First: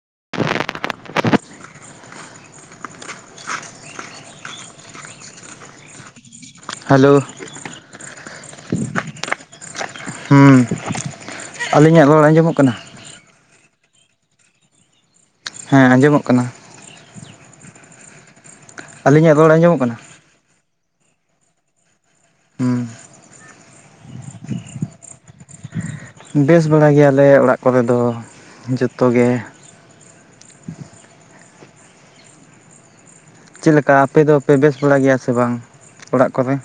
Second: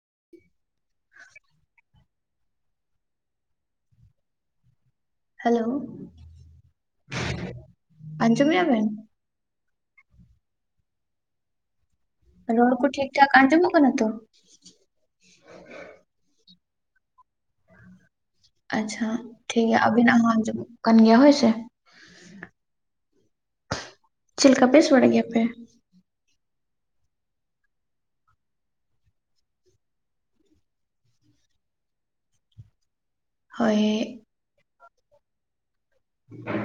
[inaudible] Hello. Hello. ᱟᱸᱡᱚᱢ ᱢᱮᱜ-ᱟ ᱵᱮᱱ? ᱦᱩᱸ ᱟᱹᱞᱤᱧᱟᱜ ᱨᱚᱲ ᱟᱸ ᱨᱚᱲ ᱠᱚ ᱴᱤᱠ ᱴᱷᱟᱠ ᱟᱸᱡᱚᱢᱜ ᱠᱟᱱᱟ ᱛᱚ? ᱦᱮᱸ ᱟᱸᱡᱚᱢᱚᱜ ᱠᱟᱱᱟ᱾ ᱟᱪᱪᱷᱟ, ᱟᱹᱞᱤᱧᱟᱜ ᱨᱚᱲ ᱴᱷᱤᱠ ᱜᱮᱭᱟ ᱟᱸᱡᱚᱢᱚᱜ ᱠᱟᱱᱟ ᱟᱵᱤᱱᱟᱜ ᱦᱚᱸ ᱟᱸᱡᱚᱢᱚᱜ ᱠᱟᱱ ᱜᱮᱭᱟ ᱦᱳᱭ ᱥᱮ᱾ ᱦᱩᱸ ᱪᱮᱫ ᱞᱮᱠᱟ ᱵᱮᱥ ᱵᱟᱲᱟᱭ ᱜᱮᱭᱟᱯᱮ? ᱵᱮᱥ ᱵᱟᱲᱟ ᱜᱮᱭᱟᱞᱮ ᱚᱲᱟᱜ ᱠᱚᱨᱮ ᱫᱚ ᱡᱚᱛᱚ ᱜᱮ᱾ ᱪᱮᱜ ᱦᱳᱭ ᱞᱮᱠᱟ ᱟᱯᱮ ᱫᱚᱯᱮ ᱵᱮᱥ ᱵᱟᱲᱟ ᱜᱮᱭᱟ ᱥᱮ ᱵᱟᱝ ᱚᱲᱟᱜ ᱠᱚᱨᱮ?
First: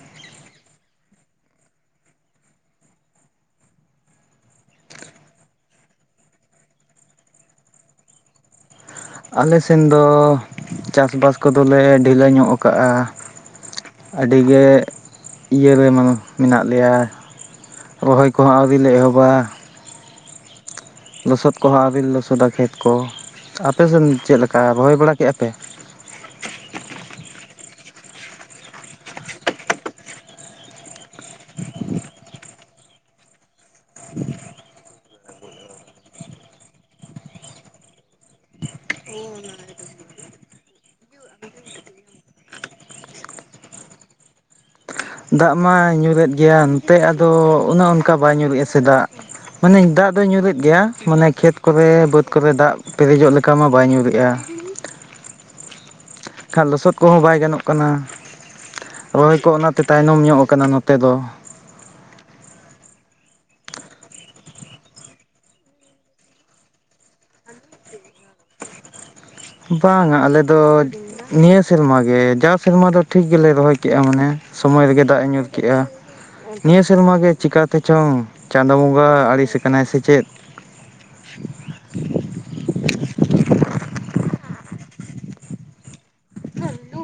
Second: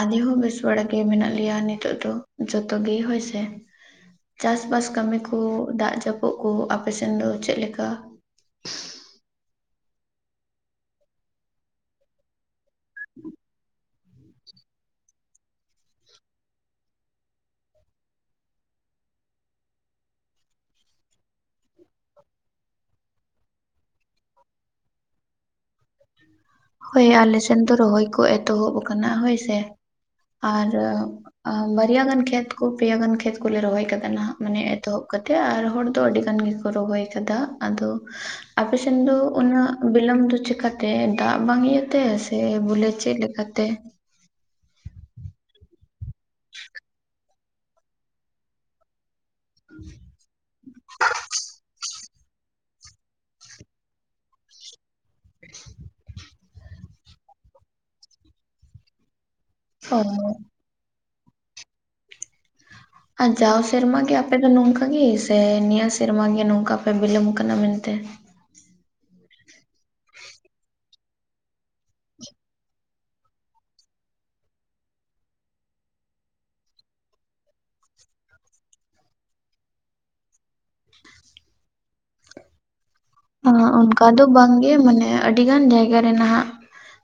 ᱟᱞᱮ ᱦᱚᱸ ᱵᱮᱥ ᱵᱟᱲᱟ ᱜᱮ ᱢᱮᱱᱟᱜ ᱞᱮᱭᱟ ᱱᱤᱛᱚᱜ ᱫᱚ ᱡᱚᱛᱚ ᱜᱮ ᱦᱳᱭ ᱥᱮ᱾ ᱪᱟᱥᱵᱟᱥ ᱠᱟᱢᱤ ᱠᱚ ᱫᱟᱜ ᱡᱟᱹᱯᱩᱫ ᱠᱚ ᱟᱯᱮ ᱥᱮᱱ ᱫᱚ ᱪᱮᱫ ᱞᱮᱠᱟ? ᱟᱞᱮ ᱥᱮᱱ ᱫᱚ ᱪᱟᱥᱵᱟᱥ ᱠᱚᱫᱚ ᱞᱮ ᱰᱷᱤᱞᱟᱹ ᱧᱚᱜ ᱟᱠᱟᱜᱼᱟ᱾ ᱟᱰᱤ ᱜᱮ ᱤᱭᱟᱹ ᱨᱮ ᱢᱟ ᱢᱮᱱᱟᱜ ᱞᱮᱭᱟ᱾ ᱨᱚᱦᱚᱭ ᱠᱚᱦᱚᱸ ᱟᱹᱣᱨᱤ ᱞᱮ ᱮᱦᱚᱵᱟ᱾ ᱞᱚᱥᱚᱫ ᱠᱚᱦᱚᱸ ᱟᱣᱨᱤ ᱞᱮ ᱞᱚᱥᱚᱫᱟ ᱠᱷᱮᱛ ᱠᱚ᱾ ᱟᱯᱮᱥᱮᱫ ᱪᱮᱫ ᱞᱮᱠᱟ ᱨᱚᱦᱚᱭ ᱵᱟᱲᱟ ᱠᱮᱜ-ᱟ ᱞᱮ? ᱦᱳᱭ ᱟᱞᱮ ᱥᱮᱱ ᱫᱚ ᱨᱚᱦᱚᱭ ᱠᱚ ᱮᱛᱚᱦᱚᱵ ᱟᱠᱟᱱᱟ ᱦᱳᱭ ᱥᱮ ᱟᱨ ᱟᱸ ᱵᱟᱨᱭᱟ ᱜᱟᱱ ᱠᱷᱮᱛ ᱠᱚ ᱯᱮᱭᱟ ᱜᱟᱱ ᱠᱷᱮᱛ ᱠᱚᱞᱮ ᱨᱚᱦᱚᱭ ᱱᱟᱦᱟᱜ ᱢᱟᱱᱮ ᱮᱛᱚᱦᱚᱵ ᱠᱟᱛᱮᱜ ᱟᱨ ᱦᱚᱲ ᱫᱚ ᱟᱹᱰᱤ ᱜᱟᱱ ᱜᱮ ᱠᱚ ᱨᱚᱦᱚᱭ ᱠᱟᱫᱟ ᱟᱫᱚ᱾ ᱟᱯᱮᱥᱮᱱ ᱫᱚ ᱩᱱᱟᱹᱜ ᱵᱤᱞᱚᱢ ᱫᱚ ᱪᱮᱠᱟᱛᱮ ᱫᱟᱜ ᱵᱟᱝ ᱤᱭᱟᱹᱛᱮ ᱥᱮ ᱵᱚᱞᱮ ᱪᱮᱫ ᱞᱮᱠᱟᱛᱮ? ᱫᱟᱜ ᱢᱟᱭ ᱧᱩᱨᱮᱫ ᱜᱮᱭᱟ ᱮᱱᱛᱮ ᱟᱫᱚ ᱩᱱᱟᱹᱜ ᱚᱱᱠᱟ ᱵᱟᱭ ᱧᱩᱨᱩᱭᱮᱫᱼᱟ ᱥᱮ ᱫᱟᱜ᱾ ᱢᱟᱱᱮ ᱫᱟᱜ ᱫᱚᱭ ᱧᱩᱨᱮᱫ ᱜᱮᱭᱟ ᱢᱟᱱᱮ ᱠᱷᱮᱛ ᱠᱚᱨᱮ ᱵᱟᱹᱛ ᱠᱚᱨᱮ ᱫᱟᱜ ᱯᱮᱨᱮᱡᱚᱜ ᱞᱮᱠᱟ ᱢᱟ ᱵᱟᱭ ᱧᱩᱨᱮᱜᱼᱟ᱾ ᱠᱷᱟᱱ ᱞᱚᱥᱚᱫ ᱠᱚᱦᱚᱸ ᱵᱟᱭ ᱜᱟᱱᱚᱜ ᱠᱟᱱᱟ᱾ ᱨᱚᱦᱚᱭ ᱠᱚ ᱚᱱᱟᱛᱮ ᱚ ᱛᱟᱭᱱᱚᱢ ᱧᱚᱸᱜ ᱠᱟᱱᱟ ᱱᱚᱛ ᱛᱮ ᱫᱚ᱾ ᱟᱨ ᱡᱟᱣ ᱥᱮᱨᱢᱟ ᱜᱮ ᱟᱯᱮ ᱫᱚ ᱱᱚᱝᱠᱟ ᱜᱮ ᱥᱮ ᱱᱤᱭᱟᱹ ᱥᱮᱨᱢᱟ ᱜᱮ ᱱᱚᱝᱠᱟ ᱯᱮ ᱵᱤᱞᱚᱢ ᱟᱠᱟᱱᱟ ᱢᱮᱱᱛᱮ? ᱵᱟᱝᱟ ᱟᱞᱮ ᱫᱚ ᱱᱤᱭᱟᱹ ᱥᱮᱨᱢᱟ ᱜᱮ ᱡᱟᱣ ᱥᱮᱨᱢᱟ ᱫᱚ ᱴᱷᱤᱠ ᱜᱮᱞᱮ ᱨᱚᱦᱚᱭ ᱠᱮᱫᱼᱟ ᱢᱟᱱᱮ᱾ ᱥᱚᱢᱚᱭ ᱨᱮᱜᱮ ᱫᱟᱜ ᱮ ᱧᱩᱨ ᱠᱮᱜᱼᱟ᱾ ᱱᱤᱭᱟᱹ ᱥᱮᱨᱢᱟ ᱜᱮ ᱪᱤᱠᱟᱛᱮᱪᱚᱝ ᱪᱟᱸᱫ ᱵᱚᱸᱜᱟ ᱟᱲᱤᱥ ᱠᱟᱱᱟᱭ ᱥᱮ ᱪᱮᱫ? ᱟᱸ ᱚᱱᱠᱟ ᱫᱚ ᱵᱟᱝᱜᱮ ᱢᱟᱱᱮ ᱟᱹᱰᱤ ᱜᱟᱱ ᱡᱟᱭᱜᱟᱮ ᱱᱟᱦᱟᱜ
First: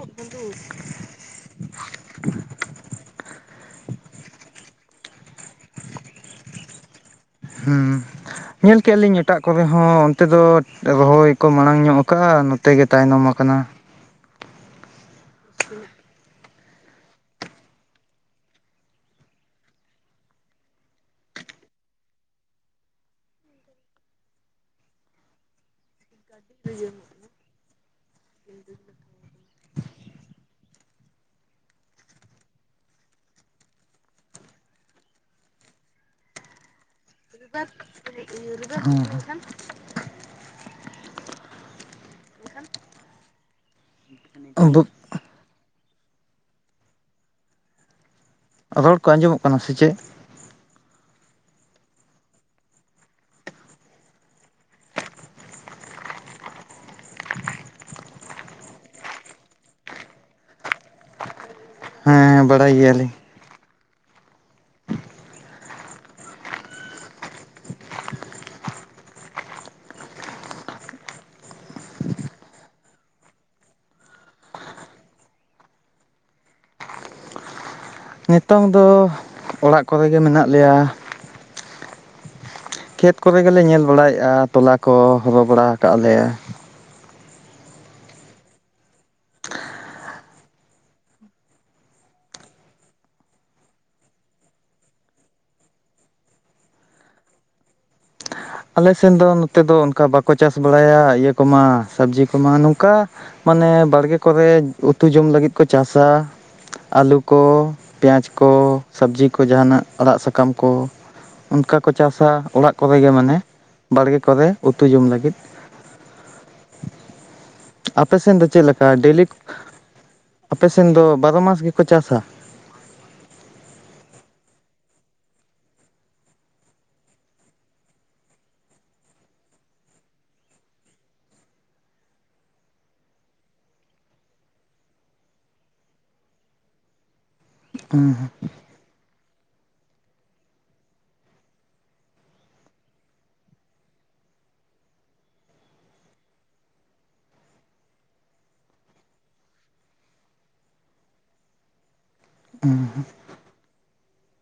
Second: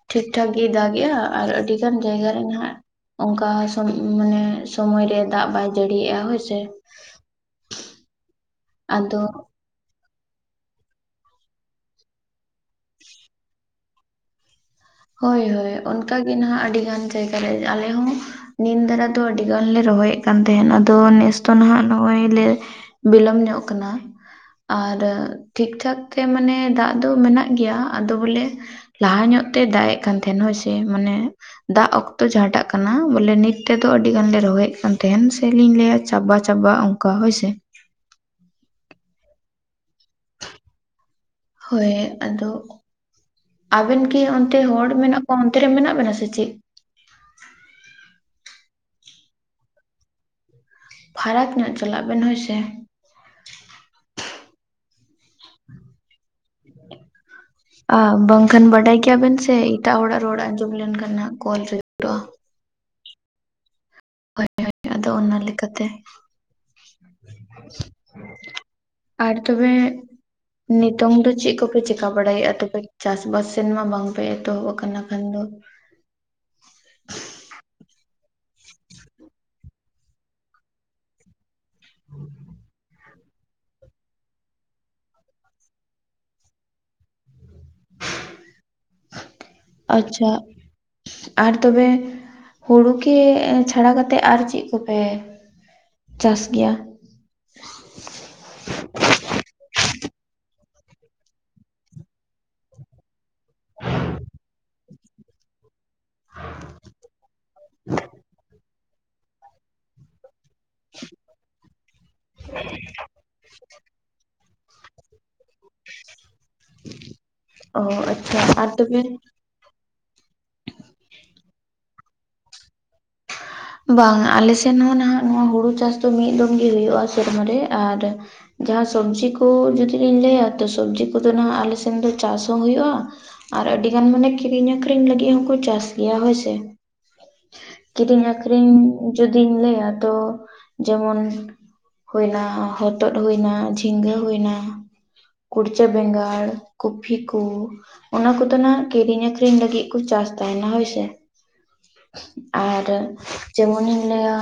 ᱴᱷᱤᱠ ᱴᱷᱟᱠ ᱜᱮᱭ ᱫᱟᱜᱮᱼᱟ ᱟᱨ ᱟᱹᱰᱤ ᱜᱟᱱ ᱡᱟᱭᱜᱟ ᱨᱮ ᱱᱟᱦᱟᱜ ᱚᱱᱠᱟ ᱥᱚᱢ ᱢᱟᱱᱮ ᱥᱚᱢᱚᱭᱨᱮ ᱫᱟᱜ ᱵᱟᱭ ᱡᱟᱹᱲᱤᱭᱟᱜᱼᱟ ᱦᱳᱭᱥᱮ᱾ ᱦᱩᱸ ᱧᱮᱞ ᱠᱮᱫᱼᱟ ᱞᱤᱧ ᱮᱴᱟᱜ ᱟᱫᱚ ᱠᱚᱨ ᱠᱚᱨᱮ ᱦᱚᱸ ᱚᱱᱛᱮ ᱫᱚ ᱨᱚᱦᱚᱭ ᱠᱚ ᱢᱟᱲᱟᱝ ᱧᱚᱜ ᱟᱠᱫᱼᱟ ᱱᱚᱛᱮ ᱜᱮ ᱛᱟᱭᱱᱚᱢ ᱟᱠᱟᱱᱟ᱾ ᱦᱳᱭ ᱦᱳᱭ ᱚᱱᱠᱟᱜ ᱜᱮ ᱱᱟᱦᱟᱜ ᱟᱹᱰᱤ ᱜᱟᱱ ᱡᱟᱭᱜᱟ ᱞᱮ ᱟᱞᱮ ᱦᱚᱸ ᱱᱤᱱ ᱫᱟᱨᱟ ᱫᱚ ᱟᱹᱰᱤᱜᱟᱱᱞᱮ ᱨᱚᱦᱚᱭᱮᱫ ᱠᱟᱱ ᱛᱟᱦᱮᱱ᱾ ᱟᱫᱚ ᱱᱮᱥ ᱫᱚᱚ ᱱᱟᱦᱟᱜ ᱱᱚᱜᱼᱚᱭ ᱞᱮ ᱵᱤᱞᱚᱢ ᱧᱚᱜ ᱠᱟᱱᱟ ᱟᱨ ᱴᱷᱤᱠ ᱴᱷᱟᱠ ᱛᱮ ᱢᱟᱱᱮ ᱫᱟᱜ ᱫᱚ ᱢᱮᱱᱟᱜ ᱜᱮᱭᱟ ᱟᱫᱚ ᱵᱚᱞᱮ ᱞᱟᱦᱟ ᱧᱚᱜ ᱛᱮ ᱫᱟᱜ ᱮᱜ ᱠᱟᱱ ᱛᱟᱦᱮᱱ, ᱦᱚᱳᱭ ᱥᱮ ᱢᱟᱱᱮ ᱫᱟᱜ ᱚᱠᱛᱚ ᱡᱟᱦᱟᱸᱴᱟᱜ ᱠᱟᱱᱟ᱾ ᱵᱚᱞᱮ ᱱᱤᱛ ᱛᱮᱫᱚ ᱟᱹᱰᱤ ᱜᱟᱱᱞᱮ ᱨᱚᱦᱚᱭᱮᱫ ᱠᱟᱱ ᱛᱟᱦᱮᱸᱦᱱ ᱥᱮᱞᱤᱧ ᱞᱟᱹᱭᱟ ᱪᱟᱵᱟ ᱪᱟᱵᱟᱜ ᱟᱝ ᱦᱩᱸ ᱦᱩᱸ᱾ ᱦᱳᱭ ᱟᱫᱚ ᱟᱵᱮᱱ ᱠᱤ ᱚᱱᱛᱮ ᱦᱚᱲ ᱢᱮᱱᱟᱜ ᱠᱚ ᱚᱱᱛᱮ ᱨᱮ ᱢᱮᱱᱟᱜ ᱵᱮᱱᱟ ᱥᱮ ᱪᱮᱫ? ᱨᱚᱲ ᱠᱚ ᱟᱸᱡᱚᱢᱚᱜ ᱠᱟᱱᱟ ᱥᱮ ᱪᱮᱫ? ᱯᱷᱟᱨᱟᱠ ᱧᱚᱜ ᱪᱟᱞᱟᱜ ᱵᱮᱱ ᱦᱚᱭ ᱥᱮ᱾ ᱟ ᱵᱟᱝᱠᱷᱟᱱ ᱵᱟᱰᱟᱭ ᱜᱮᱭᱟ ᱵᱮᱱ ᱥᱮ ᱮᱴᱟᱜ ᱦᱚᱲᱟᱜ ᱨᱚᱲ ᱟᱸᱡᱚᱢ ᱞᱮᱱᱠᱷᱟᱱ ᱱᱟᱦᱟᱜ ᱠᱚᱞ ᱨᱮ ᱦᱮᱸ ᱦᱮᱸ ᱵᱟᱲᱟᱭ ᱜᱮᱭᱟᱞᱤᱧ᱾ ᱦᱳᱭ ᱦᱳᱭ ᱟᱫᱚ ᱚᱱᱟ ᱞᱮᱠᱟᱛᱮ ᱟᱨ ᱛᱚᱵᱮ ᱱᱤᱛᱚᱝ ᱫᱚ ᱪᱮᱫ ᱠᱚᱯᱮ ᱪᱮᱠᱟ ᱵᱟᱲᱟᱭᱮᱫᱼᱟ ᱛᱚᱵᱮ ᱪᱟᱥᱵᱟᱥ ᱥᱮᱱ ᱢᱟ ᱵᱟᱝᱯᱮ ᱮᱛᱚᱦᱚᱵ ᱟᱠᱟᱱᱟ ᱠᱷᱟᱱ ᱫᱚ᱾ ᱱᱤᱛᱚᱝ ᱫᱚ ᱚᱲᱟᱜ ᱠᱚᱨᱮ ᱜᱮ ᱢᱮᱱᱟᱜ ᱞᱮᱭᱟ᱾ [inaudible] ᱠᱷᱮᱛ ᱠᱚᱨᱮ ᱜᱮᱞᱮ ᱧᱮᱞ ᱵᱟᱲᱟᱭᱮᱫᱼᱟ ᱛᱚᱞᱟ ᱠᱚ ᱦᱚᱨᱚ ᱵᱟᱲᱟ ᱠᱟᱜ-ᱟ ᱞᱮ᱾ ᱟᱪᱪᱷᱟ᱾ ᱟᱨ ᱛᱚᱵᱮ ᱦᱩᱲᱩ ᱠᱤ ᱮᱸ ᱪᱷᱟᱲᱟ ᱠᱟᱛᱮᱜ ᱟᱨ ᱪᱮᱫ ᱠᱚᱯᱮ ᱪᱟᱥ ᱜᱮᱭᱟ᱾ ᱟᱞᱮ ᱥᱮᱱ ᱫᱚ ᱱᱚᱛᱮ ᱫᱚ ᱚᱱᱠᱟ ᱵᱟᱠᱚ ᱪᱟᱥ ᱵᱟᱲᱟᱭᱟ ᱤᱭᱟᱹ ᱠᱚᱢᱟ ᱥᱚᱵᱽᱡᱤ ᱠᱚᱢᱟ᱾ ᱱᱚᱝᱠᱟ ᱢᱟᱱᱮ ᱵᱟᱲᱜᱮ ᱠᱚᱨᱮ ᱩᱛᱩ ᱡᱚᱢ ᱞᱟᱹᱜᱤᱫ ᱠᱚ ᱪᱟᱥᱟ᱾ ᱟᱹᱞᱩ ᱠᱚ, ᱯᱮᱸᱭᱟᱡᱽ ᱠᱚ, ᱥᱚᱵᱽᱡᱤ ᱠᱚ ᱡᱟᱦᱟᱱᱟᱜ ᱟᱲᱟᱜ ᱥᱟᱠ ᱠᱟᱢ ᱠᱚ ᱚᱱᱠᱟ ᱠᱚ ᱪᱟᱥᱟ ᱚᱲᱟᱜ ᱠᱚᱨᱮ ᱜᱮ ᱢᱟᱱᱮ᱾ ᱵᱟᱲᱜᱮ ᱠᱚᱨᱮ ᱩᱛᱩ ᱡᱚᱢ ᱞᱟᱹᱜᱤᱫ᱾ ᱚ ᱟᱯᱮ ᱥᱮᱱ ᱟᱪᱪᱷᱟ ᱫᱚ ᱟᱨ ᱪᱮᱫᱞᱮᱠᱟ ᱛᱚᱵᱮ ᱰᱮᱞᱤ ᱟᱯᱮ ᱥᱮᱱ ᱫᱚ ᱵᱟᱨᱚ ᱢᱟᱥ ᱜᱮᱠᱚ ᱪᱟᱥᱟ? ᱵᱟᱝ ᱟᱞᱮ ᱥᱮᱱ ᱦᱚᱸ ᱱᱟᱦᱟᱜ ᱱᱚᱣᱟ ᱦᱩᱲᱩ ᱪᱟᱥ ᱫᱚ ᱢᱤᱫ ᱫᱚᱢ ᱜᱮ ᱦᱩᱭᱩᱜᱼᱟ ᱥᱮᱨᱢᱟ ᱨᱮ ᱟᱨ ᱡᱟᱦᱟᱸ ᱥᱚᱵᱽᱡᱤ ᱠᱚ ᱡᱩᱫᱤ ᱞᱤᱧ ᱞᱟᱹᱭᱟ ᱛᱚ ᱥᱚᱵᱽᱡᱤ ᱠᱚᱫᱚ ᱱᱟᱦᱟᱜ ᱟᱞᱮ ᱥᱮᱱ ᱫᱚ ᱪᱟᱥ ᱦᱚᱸ ᱦᱩᱭᱩᱜᱼᱟ ᱟᱨ ᱟᱹᱰᱤ ᱜᱟᱱ ᱢᱟᱱᱮ ᱠᱤᱨᱤᱧ ᱟᱠᱷᱨᱤᱧ ᱞᱟᱹᱜᱤᱫ ᱦᱚᱸᱠᱚ ᱪᱟᱥ ᱜᱮᱭᱟ ᱦᱳᱭᱥᱮ᱾ ᱦᱩᱸ ᱠᱤᱨᱤᱧ ᱟᱠᱷᱨᱤᱧ ᱡᱩᱚᱫᱤᱧ ᱞᱟᱹᱭᱟ ᱛᱚ ᱡᱮᱢᱚᱱ ᱦᱩᱭᱱᱟ ᱦᱚᱛᱚᱫ ᱦᱩᱭᱱᱟ ᱡᱷᱤᱸᱜᱟᱹ ᱦᱩᱭᱱᱟ ᱠᱩᱲᱪᱟᱹ ᱵᱮᱸᱜᱟᱲ ᱠᱚᱯᱷᱤ ᱠᱚ ᱚᱱᱟ ᱠᱚᱫᱚ ᱱᱟᱜ ᱠᱤᱨᱤᱧ ᱟᱠᱷᱨᱤᱧ ᱞᱟᱹᱜᱤᱫ ᱠᱚ ᱪᱟᱥ ᱛᱟᱦᱮᱱᱟ ᱦᱳᱭᱥᱮ ᱟᱨ ᱦᱩᱸ ᱡᱮᱢᱚᱱᱤᱧ ᱞᱟᱹᱭᱟ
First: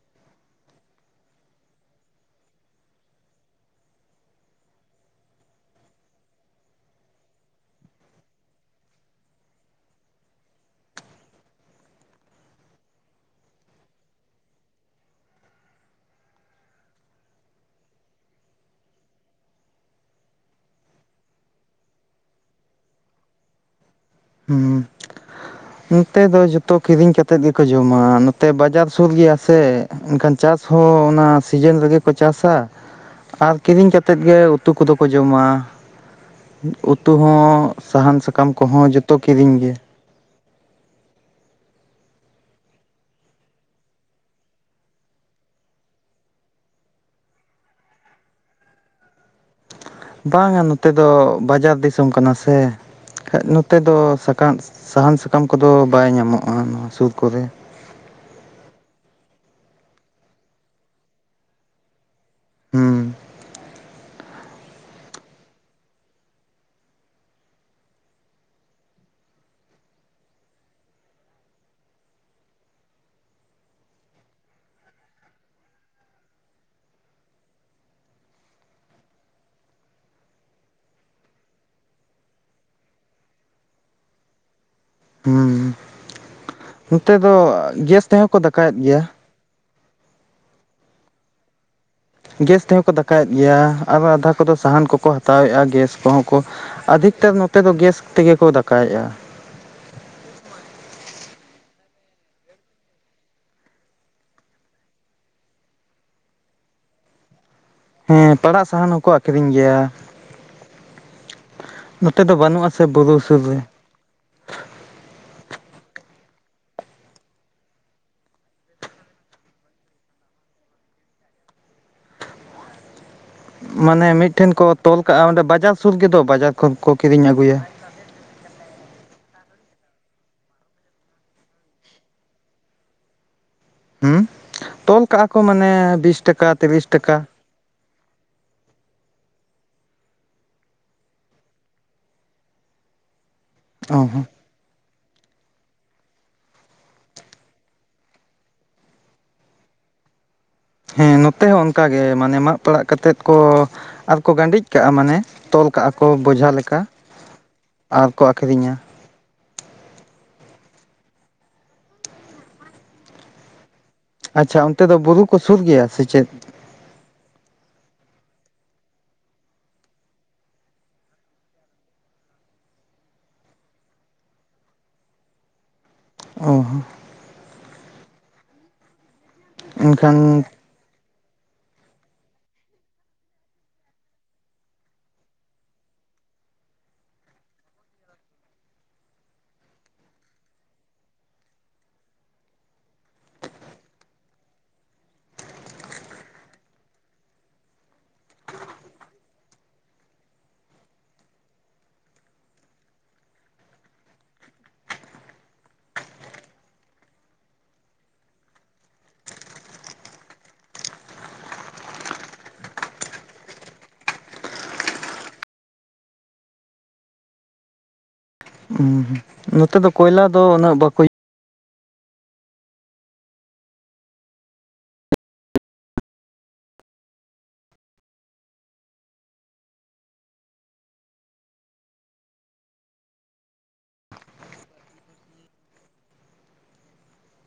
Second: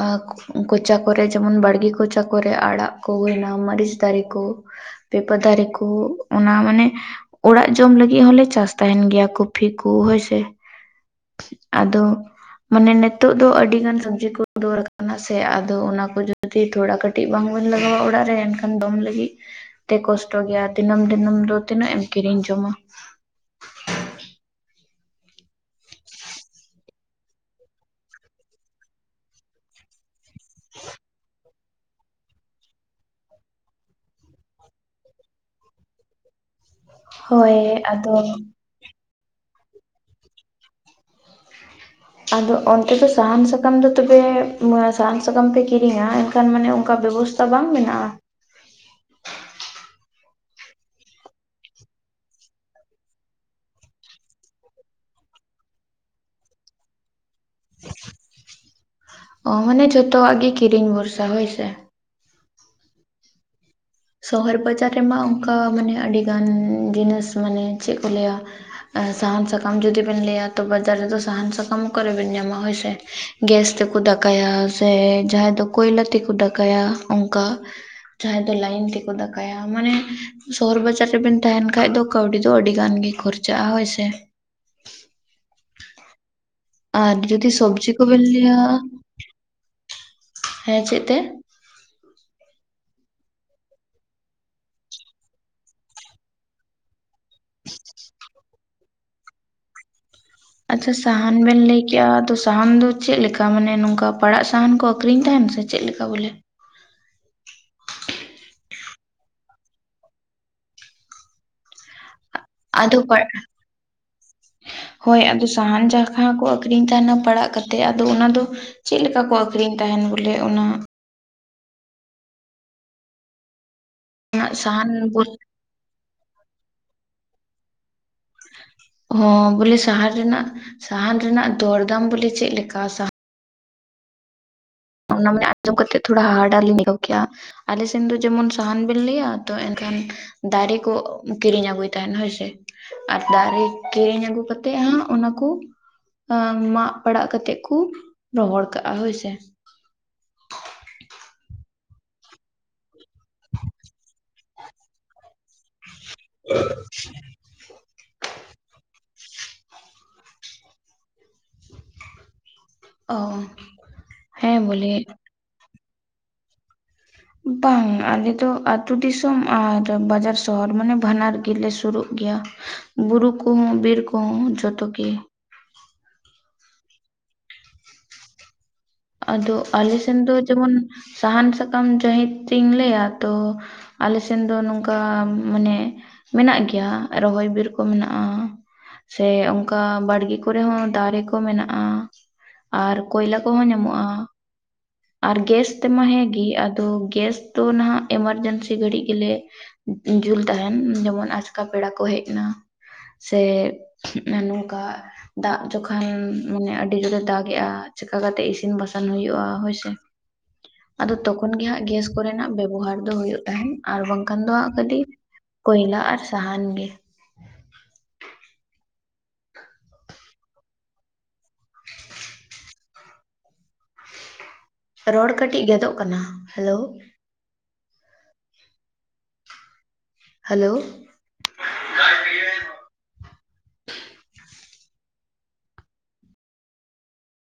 ᱟᱠ ᱠᱚᱪᱟ ᱠᱚᱨᱮ ᱡᱮᱢᱚᱱ ᱵᱟᱲᱜᱮ ᱠᱚᱪᱟ ᱠᱚᱨᱮᱜ ᱟᱲᱟᱜ ᱠᱚ ᱦᱩᱭᱱᱟ ᱢᱟᱹᱨᱤᱪ ᱫᱟᱨᱮ ᱠᱚ ᱯᱤᱯᱟᱹ ᱫᱟᱨᱮ ᱠᱚ ᱚᱱᱟ ᱢᱟᱱᱮ ᱚᱲᱟᱜ ᱡᱚᱢ ᱞᱟᱹᱜᱤᱫ ᱦᱚᱞᱮ ᱪᱟᱥ ᱛᱟᱦᱮᱱ ᱜᱮᱭᱟ ᱠᱚᱯᱷᱤ ᱠᱚ ᱦᱳᱭ ᱥᱮ ᱟᱫᱚ ᱢᱟᱱᱮ ᱱᱤᱛᱚᱜ ᱫᱚ ᱟᱹᱰᱤ ᱜᱟᱱ ᱥᱚᱵᱡᱤ ᱠᱚ ᱫᱚᱨ ᱟᱠᱟᱱᱟ ᱥᱮ ᱟᱫᱚ ᱚᱱᱟ ᱠᱚ ᱡᱩᱫᱤ ᱛᱷᱚᱲᱟ ᱠᱟᱴ ᱴᱤᱡ ᱵᱟᱝᱵᱱ ᱞᱟᱜᱟᱣᱟ ᱚᱲᱟᱜ ᱨᱮ ᱮᱱᱠᱷᱟᱱ ᱫᱚᱢ ᱞᱟᱹᱜᱤᱫ ᱛᱮ ᱠᱚᱥᱴᱚ ᱜᱮᱭᱟ ᱫᱤᱱᱟᱹᱢ ᱫᱤᱱᱟᱹᱢ ᱫᱚ ᱛᱤᱱᱟᱹᱜ ᱮᱢ ᱠᱤᱨᱤᱧ ᱡᱚᱢᱟ ᱦᱩᱸ ᱱᱚᱛᱮ ᱫᱚ ᱡᱚᱛᱚ ᱠᱤᱨᱤᱧ ᱠᱟᱛᱮᱫ ᱜᱮᱠᱚ ᱡᱚᱢᱟ ᱱᱚᱛᱮ ᱵᱟᱡᱟᱨ ᱥᱩᱨ ᱜᱮᱭᱟ ᱥᱮ᱾ ᱮᱱᱠᱷᱟᱱ ᱪᱟᱥ ᱦᱚᱸ ᱚᱱᱟ ᱥᱤᱡᱤᱱ ᱨᱮᱜᱮ ᱠᱚ ᱪᱟᱥᱟ ᱟᱨ ᱠᱤᱨᱤᱧ ᱠᱟᱛᱮᱫ ᱜᱮ ᱩᱛᱩ ᱠᱚᱫᱚ ᱠᱚ ᱡᱚᱢᱟ᱾ ᱩᱛᱩ ᱦᱚᱸ ᱦᱳᱭ ᱟᱫᱚ ᱥᱟᱦᱟᱱ ᱥᱟᱠᱟᱢ ᱠᱚᱦᱚᱸ ᱡᱚᱛᱚ ᱠᱤᱨᱤᱧ ᱜᱮ᱾ ᱟᱫᱚ ᱚᱱᱛᱮ ᱫᱚ ᱥᱟᱦᱟᱱ ᱥᱟᱠᱟᱢ ᱫᱚ ᱛᱚᱵᱮ ᱥᱟᱦᱟᱱ ᱥᱟᱠᱟᱢ ᱯᱮ ᱠᱤᱨᱤᱧᱟ ᱮᱱᱠᱷᱟᱱ ᱢᱟᱱᱮ ᱚᱱᱠᱟ ᱵᱮᱵᱚᱥᱛ ᱛᱟ ᱵᱟᱝ ᱢᱮᱱᱟᱜ-ᱟ ᱵᱟᱝᱟ ᱱᱚᱛᱮ ᱫᱚ ᱵᱟᱡᱟᱨ ᱫᱤᱥᱚᱢ ᱠᱟᱱᱟ ᱥᱮ ᱱᱚᱛᱮ ᱫᱚ ᱥᱟᱠᱟᱢ ᱥᱟᱦᱟᱱ ᱥᱟᱠᱟᱢ ᱠᱚᱫᱚ ᱵᱟᱭ ᱧᱟᱢᱚᱜ-ᱟ ᱱᱚᱣᱟ ᱥᱩᱨ ᱠᱚᱨᱮ ᱚ ᱢᱟᱱᱮ ᱡᱷᱚᱛᱚᱣᱟᱜ ᱜᱮ ᱠᱤᱨᱤᱧ ᱵᱷᱚᱨᱥᱟ ᱦᱳᱭ ᱥᱮ ᱦᱩᱸ ᱥᱚᱦᱚᱨ ᱵᱟᱡᱟᱨ ᱨᱮᱢᱟ ᱚᱱᱠᱟ ᱢᱟᱱᱮ ᱟᱹᱰᱤᱜᱟᱱ ᱡᱤᱱᱤᱥ ᱢᱟᱱᱮ ᱪᱮᱫ ᱠᱚ ᱞᱟᱹᱭᱟ ᱥᱟᱦᱟᱱ ᱥᱟᱠᱟᱢ ᱡᱩᱫᱤ ᱵᱮᱱ ᱞᱟᱹᱭᱟ ᱛᱚ ᱵᱟᱡᱟᱨ ᱨᱮᱫᱚ ᱥᱟᱦᱟᱱ ᱥᱟᱠᱟᱢ ᱚᱠᱟᱨᱮ ᱵᱮᱱ ᱧᱟᱢᱟ ᱦᱳᱭᱥᱮ ᱜᱮᱥ ᱛᱮᱠᱚ ᱫᱟᱠᱟᱭᱟ ᱥᱮ ᱡᱟᱦᱟᱸᱭ ᱫᱚ ᱠᱚᱭᱞᱟ ᱛᱮᱠᱚ ᱫᱟᱠᱟᱭᱟ ᱚᱱᱠᱟ᱾ ᱡᱟᱦᱟᱸᱭ ᱫᱚ ᱞᱟᱭᱤᱱ ᱛᱮᱠᱚ ᱫᱟᱠᱟᱭᱟ ᱢᱟᱱᱮ ᱥᱚᱦᱚᱨ ᱵᱟᱡᱟᱨ ᱨᱮᱵᱮᱱ ᱛᱟᱦᱮᱱ ᱠᱷᱟᱡ ᱫᱚ ᱠᱟᱹᱣᱰᱤ ᱫᱚ ᱟᱹᱰᱤ ᱜᱟᱱ ᱜᱮ ᱠᱷᱚᱨᱪᱟᱜᱼᱟ ᱦᱳᱭᱥᱮ ᱦᱩᱸ ᱱᱚᱛᱮ ᱟᱨ ᱫᱚ ᱡᱩᱫᱤ ᱥᱚᱵᱡᱤ ᱜᱮᱥ ᱠᱚᱵᱮᱱ ᱛᱮᱦᱚᱸ ᱠᱚ ᱞᱟᱹᱭᱟ ᱫᱟᱠᱟᱭᱮᱫ ᱜᱮᱭᱟ᱾ ᱦᱮᱸ ᱪᱮᱫ ᱛᱮ? ᱜᱮᱥ ᱛᱮᱦᱚᱸ ᱠᱚ ᱫᱟᱠᱟᱭᱮᱫ ᱜᱮᱭᱟ ᱟᱨ ᱟᱫᱷᱟ ᱠᱚᱫᱚ ᱥᱟᱦᱟᱱ ᱠᱚᱠᱚ ᱦᱟᱛᱟᱣᱮᱫ-ᱟ ᱜᱮᱥ ᱠᱚᱦᱚᱸ ᱠᱚ ᱟᱫᱷᱤᱠᱛᱟᱨ ᱱᱚᱛᱮ ᱫᱚ ᱜᱮᱥ ᱛᱮᱜᱮ ᱠᱚ ᱫᱟᱠᱟᱭᱮᱫ-ᱟ᱾ ᱟᱪᱪᱷᱟ ᱥᱟᱦᱟᱱ ᱵᱮᱱ ᱞᱟᱹᱭᱠᱮᱜ-ᱟ ᱛᱚ ᱥᱟᱦᱟᱱ ᱫᱚ ᱪᱮᱫ ᱞᱮᱠᱟ? ᱢᱟᱱᱮ ᱱᱚᱝᱠᱟ ᱯᱟᱲᱟᱜ ᱥᱟᱦᱟᱱ ᱠᱚ ᱟᱠᱷᱨᱤᱧ ᱛᱟᱦᱮᱱ ᱥᱮ ᱪᱮᱫ ᱞᱮᱠᱟ ᱵᱚᱞᱮ? ᱦᱮᱸ ᱯᱟᱲᱟᱜ ᱥᱟᱦᱟᱱ ᱦᱚᱸᱠᱚ ᱟᱠᱷᱨᱤᱧ ᱜᱮᱭᱟ ᱱᱚᱛᱮ ᱫᱚ ᱵᱟᱹᱱᱩᱜ ᱟᱥᱮ ᱟᱫᱚ ᱵᱩᱨᱩ ᱯᱟᱲ ᱥᱩᱨ ᱨᱮ ᱦᱳᱭ ᱟᱫᱚ ᱥᱟᱦᱟᱱ ᱡᱟᱦᱟᱸ ᱠᱚ ᱟᱹᱷᱨᱤᱧ ᱛᱟᱦᱮᱱᱟ ᱯᱟᱲᱟᱜ ᱠᱟᱛᱮ ᱟᱫᱚ ᱚᱱᱟ ᱫᱚ ᱪᱮᱫ ᱞᱮᱠᱟ ᱠᱚ ᱟᱹᱷᱨᱤᱧ ᱛᱟᱦᱮᱱ ᱵᱚᱞᱮ ᱚᱱᱟ ᱢᱟᱱᱮ ᱢᱤᱫᱴᱷᱮᱱ ᱨᱮᱱᱟᱜ ᱠᱚ ᱥᱟᱦᱟᱱ ᱛᱚᱞ ᱠᱟᱜ-ᱟ ᱵᱚᱞ ᱚᱸᱰᱮ ᱵᱟᱡᱟᱨ ᱥᱩᱨ ᱜᱮᱫᱚ ᱵᱟᱡᱟᱨ ᱠᱷᱚᱱ ᱠᱚ ᱠᱤᱨᱤᱧ ᱟᱹᱜᱩᱭᱟ ᱦᱚᱸ ᱵᱚᱞᱮ ᱥᱟᱦᱟᱱ ᱨᱮᱱᱟᱜ ᱥᱟᱦᱟᱱ ᱨᱮᱱᱟᱜ ᱫᱚᱨᱫᱟᱢ ᱵᱚᱞᱮ ᱪᱮᱫᱠᱟ ᱥᱟᱦᱟ ᱦᱩᱸ ᱛᱚᱞ ᱠᱟᱜ-ᱟ ᱚᱱᱟ ᱠᱚ ᱢᱟᱱᱮ ᱟᱸᱡᱚᱢ ᱵᱤᱥ ᱴᱟᱠᱟ ᱛᱤᱨᱤᱥ ᱴᱟᱠᱟ ᱟᱞᱮᱥᱱ ᱫᱚ ᱡᱮᱢᱚᱱ ᱥᱟᱦᱟᱱ ᱵᱮᱱ ᱞᱟᱹᱭᱟ ᱛᱚ ᱮᱱᱠᱷᱟᱱ ᱫᱟᱨᱮ ᱠᱚ ᱠᱤᱨᱤᱧ ᱟᱹᱜᱩᱭ ᱛᱟᱦᱮᱱ ᱦᱳᱭᱥᱮ ᱟᱨ ᱫᱟᱨᱮ ᱚ ᱠᱤᱨᱤᱧ ᱦᱚᱸ ᱟᱹᱜᱩ ᱠᱟᱛ ᱠᱟᱛᱮᱜ ᱦᱚᱸ ᱚᱱᱟ ᱠᱚ ᱢᱟᱜ ᱯᱟᱲᱟᱜ ᱠᱟᱛᱮᱜ ᱠᱚ ᱨᱚᱦᱚᱲ ᱠᱟᱜ-ᱟ ᱦᱳᱭᱥᱮ᱾ [inaudible] ᱦᱮᱸ ᱱᱚᱛᱮ ᱦᱚᱸ ᱚᱱᱠᱟ ᱜᱮ ᱢᱟᱱᱮ ᱢᱟᱜ ᱯᱟᱲᱟᱜ ᱠᱟᱛᱮ ᱠᱚ ᱟᱨ ᱠᱚ ᱜᱟᱸᱰᱤᱡ ᱠᱟᱜ-ᱟ ᱢᱟᱱᱮ ᱛᱚᱞ -ᱠᱟᱜ ᱟᱠᱚ ᱵᱚᱡᱷᱟ ᱞᱮᱠᱟ, ᱟᱨᱠᱚ ᱟᱹᱠᱷᱨᱤᱧᱟ᱾ ᱚᱻ ᱟᱪᱪᱷᱟ, ᱚᱱᱛᱮ ᱫᱚ ᱵᱩᱨᱩ ᱠᱚ ᱥᱩᱨ ᱜᱮᱭᱟ ᱥᱮ ᱪᱮᱫ? ᱵᱟᱝ, ᱟᱞᱮ ᱫᱚ ᱟᱛᱳ ᱫᱤᱥᱚᱢ ᱟᱨ ᱵᱟᱡᱟᱨ ᱥᱚᱦᱚᱨ, ᱢᱟᱱᱮ ᱵᱟᱱᱟᱨᱜᱮ ᱞᱮ ᱥᱩᱨᱩᱜ ᱜᱮᱭᱟ᱾ ᱵᱩᱨᱩ ᱠᱚᱦᱚᱸ, ᱵᱤᱨ ᱠᱚᱦᱚᱸ, ᱡᱚᱛᱚ ᱜᱮ ᱾ ᱚᱻ ᱟᱫᱚ ᱟᱞᱮ ᱥᱮᱱ ᱫᱚ ᱮᱱᱠᱷᱟᱱ ᱡᱮᱢᱚᱱ, ᱥᱟᱦᱟᱱ ᱥᱟᱠᱟᱢ ᱡᱟᱹᱦᱤᱡ ᱛᱮᱧ ᱞᱟᱹᱭᱟ ᱛᱚ, ᱟᱞᱮ ᱥᱮᱱ ᱫᱚ ᱱᱚᱝᱠᱟ ᱢᱟᱱᱮ, ᱢᱮᱱᱟᱜ ᱜᱮᱭᱟ, ᱨᱚᱦᱚᱭ ᱵᱤᱨ ᱠᱚ ᱢᱮᱱᱟᱜᱼᱟ ᱾ ᱥᱮ ᱚᱱᱠᱟ ᱵᱟᱲᱜᱤ ᱠᱚᱨᱮ ᱦᱚᱸ ᱫᱟᱨᱮ ᱠᱚ ᱢᱮᱱᱟᱜᱼᱟ, ᱟᱨ ᱠᱚᱭᱞᱟ ᱠᱚᱦᱚᱸ ᱧᱟᱢᱚᱜᱼᱟ ᱾ ᱟᱨ ᱜᱮᱥ ᱛᱮᱢᱟ ᱦᱮᱸ ᱜᱤ, ᱟᱫᱚ ᱜᱮᱥ ᱫᱚ ᱱᱟᱦᱟᱜ ᱮᱢᱟᱨᱡᱮᱱᱥᱤ ᱜᱷᱟᱹᱲᱤᱡ ᱜᱮᱞᱮ ᱡᱩᱞ ᱛᱟᱦᱮᱱ, ᱡᱮᱢᱚᱱ ᱟᱡᱠᱟ ᱯᱮᱲᱟ ᱠᱚ ᱦᱮᱡ ᱮᱱᱟ, ᱥᱮ ᱱᱚᱝᱠᱟ ᱫᱟᱜ ᱡᱚᱠᱷᱟᱱ ᱢᱟᱱᱮ, ᱟᱹᱰᱤ ᱡᱳᱨᱮ ᱫᱟᱜᱮᱜᱼᱟ ᱪᱮᱠᱟ ᱠᱟᱛᱮ ᱤᱥᱤᱱ ᱤᱥᱤᱱ ᱵᱟᱥᱟᱱ ᱦᱳᱭᱳᱜᱼᱟ ᱦᱳᱭ ᱥᱮ, ᱟᱫᱚ ᱛᱚᱠᱷᱚᱱ ᱜᱮ ᱦᱟᱸᱜ ᱜᱮᱥ ᱠᱚᱨᱮᱱᱟᱜ ᱵᱮᱵᱚᱦᱟᱨ ᱫᱚ ᱦᱩᱭᱩᱜ ᱛᱟᱦᱮᱸᱱ, ᱟᱨ ᱵᱟᱝᱠᱷᱟᱱ ᱫᱚ ᱦᱟᱸᱜ ᱠᱷᱟᱹᱴᱤ ᱠᱚᱭᱞᱟ ᱟᱨ ᱥᱟᱦᱟᱱ ᱜᱮ, ᱩᱸ ᱦᱩᱸ, ᱱᱚᱛᱮ ᱫᱚ, ᱠᱚᱭᱞᱟ ᱫᱚ ᱩᱱᱟᱹᱜ ᱵᱟᱠᱚ [unintelligible] ᱨᱚᱲ ᱠᱟᱹᱴᱤᱡ ᱜᱮᱫᱚᱜ ᱠᱟᱱᱟ, ᱦᱮᱞᱳ ᱦᱮᱞᱳ,